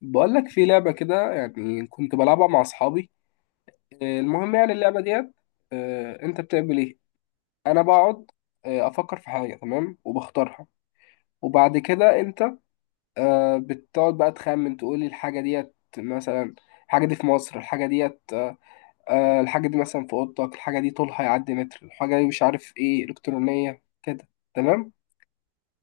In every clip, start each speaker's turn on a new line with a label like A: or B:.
A: بقول لك في لعبة كده، يعني كنت بلعبها مع أصحابي. المهم يعني اللعبة ديت. أنت بتعمل إيه؟ أنا بقعد أفكر في حاجة، تمام، وبختارها، وبعد كده أنت بتقعد بقى تخمن تقول لي الحاجة ديت مثلا. الحاجة دي في مصر، الحاجة ديت الحاجة دي مثلا في أوضتك، الحاجة دي طولها يعدي متر، الحاجة دي مش عارف إيه، إلكترونية كده. تمام؟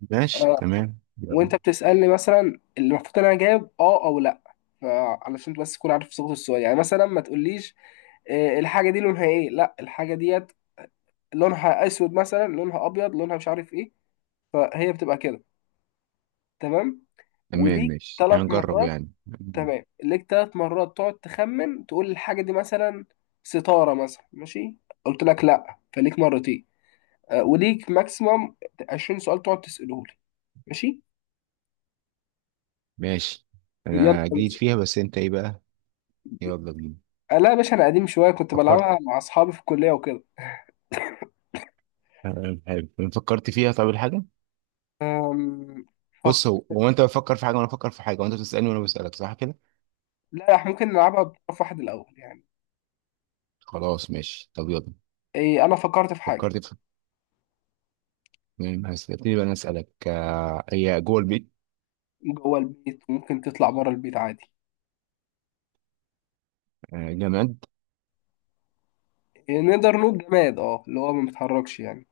B: ماشي
A: آه،
B: تمام يلا.
A: وانت بتسألني مثلا اللي المفروض انا جايب اه او لا، فعلشان بس تكون عارف صيغة السؤال. يعني مثلا ما تقوليش الحاجة دي لونها ايه. لا، الحاجة ديت لونها اسود مثلا، لونها ابيض، لونها مش عارف ايه. فهي بتبقى كده. تمام،
B: تمام
A: وليك
B: ماشي
A: ثلاث
B: هنجرب
A: مرات
B: يعني.
A: تمام، ليك 3 مرات تقعد تخمن تقول الحاجة دي. مثلا ستارة مثلا، ماشي، قلت لك لا، فليك مرتين. وليك ماكسيمم 20 سؤال تقعد تسأله لي. ماشي؟
B: ماشي،
A: يلا.
B: انا جديد فيها بس انت ايه بقى؟ يلا بينا.
A: لا يا باشا، انا قديم شويه، كنت
B: فكرت.
A: بلعبها مع اصحابي في الكليه وكده.
B: تمام حلو. فكرت فيها، طب الحاجة.
A: أم، فك...
B: بص، هو هو انت بتفكر في حاجة وانا بفكر في حاجة، وانت بتسألني وانا بسألك، صح كده؟
A: لا، احنا ممكن نلعبها بطرف واحد الاول يعني.
B: خلاص ماشي، طب يلا.
A: إيه، انا فكرت في حاجه.
B: فكرت في. تمام، هسألتني بقى انا اسألك، هي جوه البيت؟
A: جوه البيت وممكن تطلع بره البيت عادي.
B: جماد.
A: إيه، نقدر نقول جماد، اه، اللي هو ما بيتحركش يعني.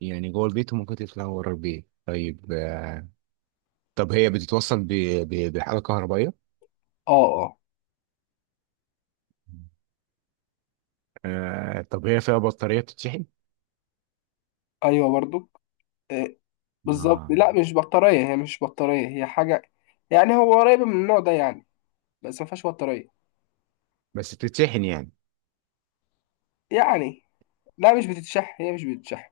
B: يعني جوه البيت وممكن تطلع ورا البيت. طيب طب هي بتتوصل بحاجة كهربائية؟
A: اه اه.
B: طب هي فيها بطارية بتتشحن؟
A: ايوه برضو. إيه، بالظبط.
B: آه.
A: لا، مش بطاريه، هي مش بطاريه، هي حاجه يعني هو قريبه من النوع ده يعني، بس ما فيهاش بطاريه.
B: بس بتتشحن يعني
A: يعني لا، مش بتتشح هي مش بتتشح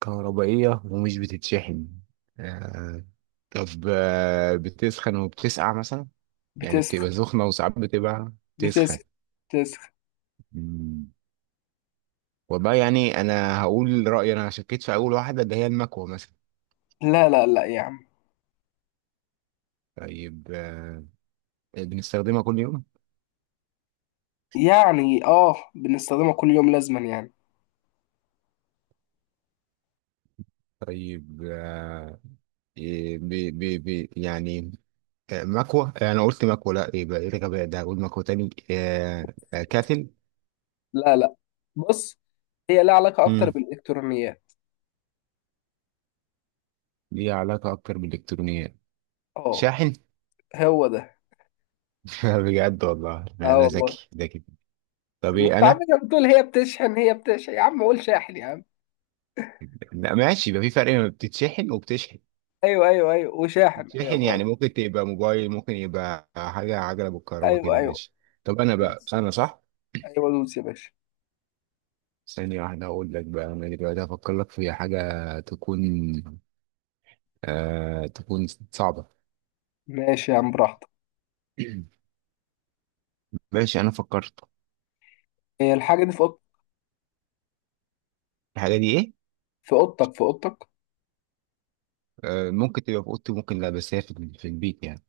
B: كهربائية ومش بتتشحن. آه. طب بتسخن وبتسقع مثلا؟ يعني
A: بتسخ
B: بتبقى سخنة، وساعات بتبقى
A: بتسخ
B: تسخن.
A: بتسخ
B: مم. والله يعني أنا هقول رأيي، أنا شكيت في أول واحدة اللي هي المكوة مثلا.
A: لا لا لا يا عم.
B: طيب بنستخدمها كل يوم؟
A: يعني اه، بنستخدمها كل يوم لازما يعني.
B: طيب إيه، بي بي بي يعني مكوة. أنا قلت مكوة لأ، يبقى إيه الغباء ده، هقول مكوة تاني؟ كاتل.
A: لا لا، بص، هي لها علاقة أكتر
B: مم.
A: بالإلكترونيات.
B: ليه علاقة أكتر بالإلكترونيات.
A: اه،
B: شاحن.
A: هو ده.
B: بجد والله لا،
A: اه
B: انا
A: والله.
B: ذكي ذكي. طب
A: ما
B: ايه
A: أنت عم
B: انا؟
A: بتقول هي بتشحن هي بتشحن. يا عم قول شاحن يا عم!
B: لا ماشي، يبقى في فرق ما بتتشحن وبتشحن.
A: أيوه أيوه أيوه، وشاحن، أيوه
B: بتشحن
A: فعلا.
B: يعني ممكن تبقى موبايل، ممكن يبقى حاجه عجله بالكهرباء
A: أيوه
B: كده.
A: أيوه.
B: ماشي. طب انا بقى،
A: ماشي.
B: انا صح.
A: أيوه دوس يا باشا.
B: ثانيه واحده اقول لك بقى، انا دلوقتي هفكر لك في حاجه تكون صعبه.
A: ماشي يا عم، براحتك.
B: ماشي انا فكرت.
A: هي الحاجة دي في
B: الحاجه دي ايه؟
A: في أوضتك، في أوضتك.
B: آه، ممكن تبقى في اوضتي، ممكن لا، بس هي في البيت يعني.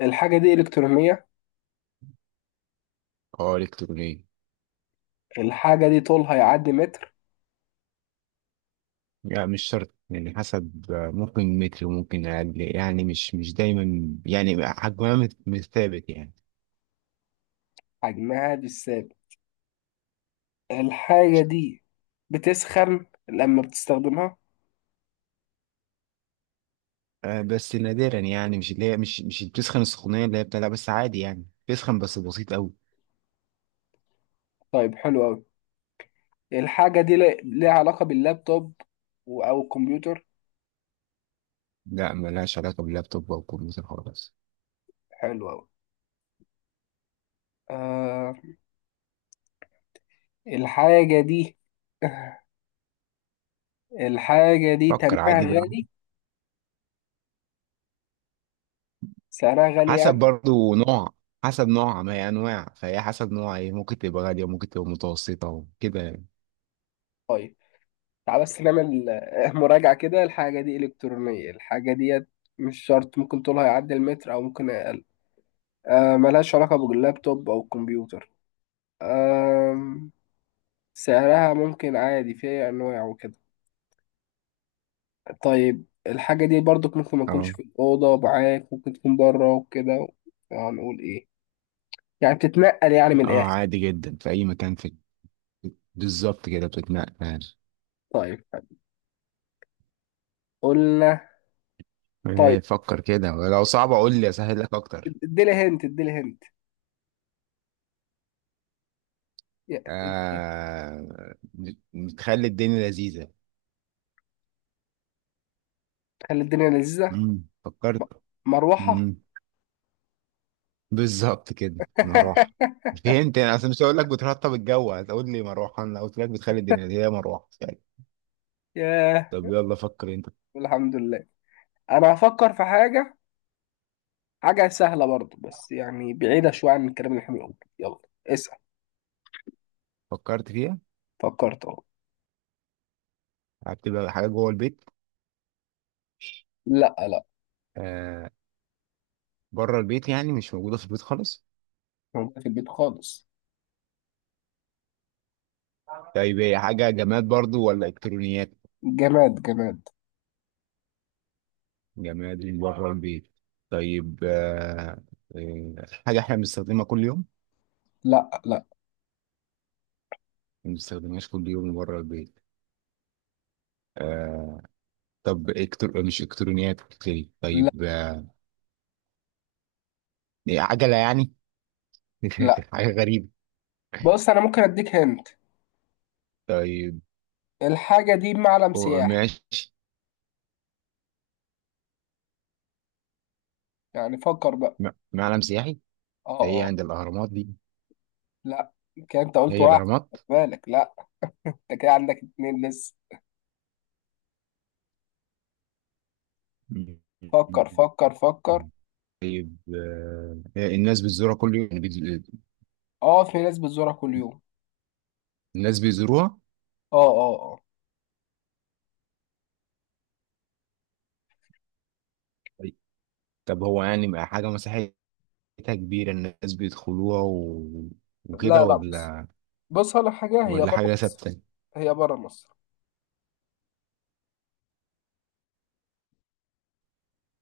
A: الحاجة دي إلكترونية،
B: اه، الكترونيه.
A: الحاجة دي طولها يعدي متر،
B: لا، مش شرط يعني، حسب، ممكن متر وممكن أقل، يعني مش دايما، يعني حجمها مش ثابت يعني.
A: حجمها مش ثابت، الحاجة دي بتسخن لما بتستخدمها.
B: بس نادرا يعني، مش اللي هي مش بتسخن السخونية اللي هي بتاع، لا، بس عادي يعني بتسخن بس بسيط أوي.
A: طيب، حلو أوي. الحاجة دي ليها علاقة باللابتوب أو الكمبيوتر.
B: لا، ملهاش علاقة باللابتوب أو الكمبيوتر خالص.
A: حلو أوي. آه، الحاجة دي الحاجة دي
B: فكر
A: تمنها
B: عادي براحتك.
A: غالي، سعرها غالي
B: حسب
A: يعني.
B: برضو نوع، حسب نوعها، ما هي أنواع، فهي حسب نوعها، إيه، ممكن تبقى غالية وممكن تبقى متوسطة وكده يعني.
A: طيب، تعال بس نعمل مراجعة كده. الحاجة دي إلكترونية، الحاجة دي مش شرط، ممكن طولها يعدي المتر أو ممكن أقل، آه ملهاش علاقة باللابتوب أو الكمبيوتر، آه سعرها ممكن عادي، فيها أنواع وكده. طيب الحاجة دي برضك ممكن ما تكونش
B: اه
A: في الأوضة معاك، ممكن تكون بره وكده. هنقول إيه؟ يعني بتتنقل يعني من
B: اه،
A: الآخر.
B: عادي جدا في أي مكان. في بالظبط كده بتتنقل.
A: طيب حلو. قلنا طيب،
B: إيه، فكر كده، لو صعب اقول لي اسهل لك اكتر.
A: اديلي هنت، اديلي هنت. يا- اد-
B: آه... نخلي الدنيا لذيذة.
A: خلي الدنيا لذيذة.
B: مم.
A: م-
B: فكرت.
A: مروحة.
B: مم. بالظبط كده، مروحة. فهمت، انا اصلا مش هقول لك بترطب الجو هتقول لي مروحة، انا قلت لك بتخلي الدنيا لذيذة، هي مروحة فعلا.
A: ياه،
B: طب يلا فكر انت.
A: الحمد لله. أنا هفكر في حاجة، حاجة سهلة برضه، بس يعني بعيدة شوية عن الكلام اللي احنا بنقوله. يلا اسأل.
B: فكرت فيها.
A: فكرت أهو.
B: هتبقى حاجة جوه البيت؟
A: لا لا.
B: آه... بره البيت يعني، مش موجودة في البيت خالص؟
A: موجودة في البيت خالص.
B: طيب هي حاجة جماد برضو ولا الكترونيات؟
A: جماد جماد.
B: جماد من بره البيت. طيب آه، حاجة احنا بنستخدمها كل يوم؟
A: لا لا
B: ما بنستخدمهاش كل يوم من بره البيت. آه. طب إكتر... مش إلكترونيات بتتكلم.
A: لا.
B: طيب إيه، عجلة يعني؟
A: لا،
B: حاجة غريبة.
A: بص، انا ممكن اديك هنت.
B: طيب
A: الحاجه دي معلم سياحي.
B: ماشي.
A: يعني فكر بقى.
B: معلم سياحي؟
A: اه
B: ده هي
A: اه.
B: عند الأهرامات دي؟
A: لا، كده انت قلت
B: هي
A: واحد.
B: الأهرامات؟
A: خد بالك، لا، انت كده عندك اتنين لسه.
B: م-
A: فكر فكر فكر.
B: طيب الناس بتزورها كل يوم يعني
A: اه، في ناس بتزورها كل يوم.
B: الناس بيزوروها؟
A: اه اه اه.
B: طيب، طب هو يعني حاجة مسيحية؟ حتة كبيرة الناس بيدخلوها و... وكده،
A: لا لا، بص،
B: ولا
A: بص على حاجه، هي
B: ولا
A: بره
B: حاجة
A: مصر.
B: ثابتة؟
A: هي بره مصر،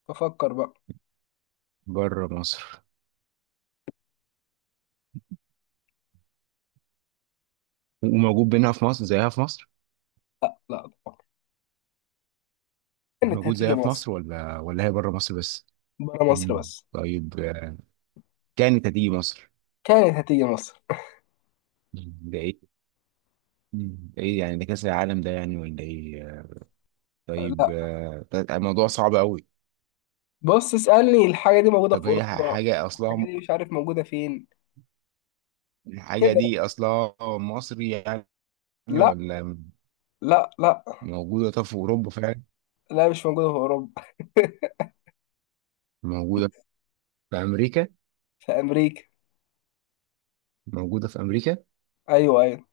A: ففكر بقى.
B: بره مصر، وموجود بينها في مصر زيها في مصر؟
A: لا لا طبعا. كانت
B: موجود
A: هتيجي
B: زيها في
A: مصر.
B: مصر ولا هي بره مصر بس؟
A: بره مصر
B: مم.
A: بس.
B: طيب كانت هتيجي مصر؟
A: كانت هتيجي مصر.
B: مم. ده ايه؟ مم. ده ايه يعني، ده كأس العالم ده يعني ولا ايه؟ طيب
A: لا،
B: ده الموضوع صعب قوي.
A: بص اسألني. الحاجه دي موجوده في
B: طب هي
A: اوروبا.
B: حاجة أصلها
A: الحاجه دي مش عارف موجوده فين
B: الحاجة
A: كده.
B: دي أصلها مصري يعني،
A: لا
B: ولا؟
A: لا. لا
B: موجودة طب في أوروبا فعلا؟
A: لا، مش موجودة في أوروبا.
B: موجودة في أمريكا.
A: في أمريكا.
B: موجودة في أمريكا؟
A: أيوه أيوه.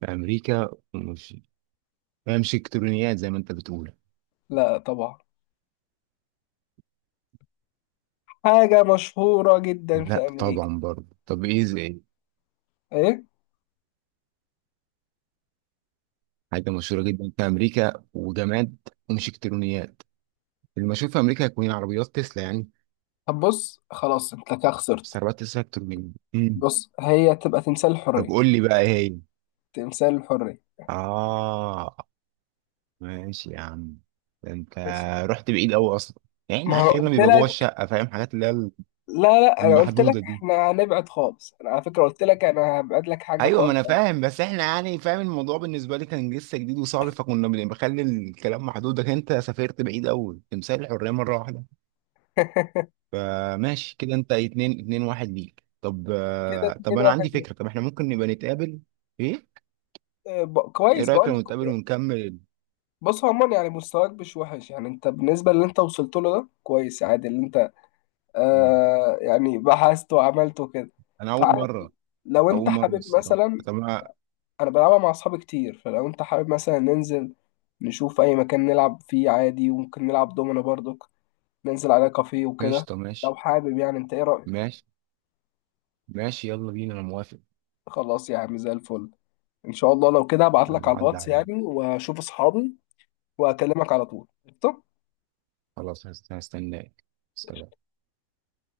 B: في امريكا مش، هي مش الكترونيات زي ما انت بتقول؟
A: لا طبعا. حاجة مشهورة جدا في
B: لا
A: أمريكا.
B: طبعا برضه، طب ايه زي إيه؟
A: إيه؟
B: حاجه مشهوره جدا في امريكا وجماد، ومش الكترونيات، اللي ما اشوف في امريكا هيكون عربيات تسلا يعني.
A: طب بص، خلاص أنت كده خسرت.
B: بس عربيات تسلا الكترونيه. امم.
A: بص، هي تبقى تمثال
B: طب
A: الحرية.
B: قول لي بقى ايه هي؟
A: تمثال الحرية.
B: اه، ماشي يا عم. ده انت
A: ماشي.
B: رحت بعيد قوي اصلا. يعني
A: ما
B: احنا
A: أنا
B: اخرنا
A: قلت
B: بيبقى جوه
A: لك.
B: الشقه، فاهم، حاجات اللي هي
A: لا لا، أنا قلت لك
B: المحدوده دي.
A: إحنا هنبعد خالص، أنا على فكرة قلت لك أنا هبعد لك حاجة
B: ايوه، ما انا
A: خالص أنا.
B: فاهم، بس احنا يعني، فاهم الموضوع، بالنسبه لي كان لسه جديد وصعب، فكنا بخلي الكلام محدود، لكن انت سافرت بعيد قوي، تمثال الحريه مره واحده. فماشي كده، انت اتنين، اتنين واحد ليك. طب
A: كده
B: طب
A: اتنين
B: انا
A: واحد
B: عندي
A: ليك.
B: فكره، طب احنا ممكن نبقى نتقابل؟ ايه، ايه
A: كويس
B: رايك
A: بقول لك.
B: لو نتقابل ونكمل؟
A: بص، عموما يعني مستواك مش وحش يعني، أنت بالنسبة اللي أنت وصلت له ده كويس عادي، اللي أنت آه يعني بحثت وعملته كده،
B: انا اول
A: فعادي.
B: مره.
A: لو
B: اول
A: انت
B: مره
A: حابب
B: الصراحه،
A: مثلا،
B: طب ما.
A: انا بلعبها مع اصحابي كتير، فلو انت حابب مثلا ننزل نشوف اي مكان نلعب فيه عادي، وممكن نلعب دومينو برضك، ننزل على كافيه وكده.
B: قشطه
A: لو
B: ماشي.
A: حابب يعني، انت ايه رأيك؟
B: ماشي. ماشي، يلا بينا، انا موافق.
A: خلاص يا عم، زي الفل. ان شاء الله لو كده هبعت لك
B: يلا
A: على
B: عدى
A: الواتس
B: عليا.
A: يعني، واشوف اصحابي، واكلمك على طول. قشطة؟
B: خلاص هستناك. سلام.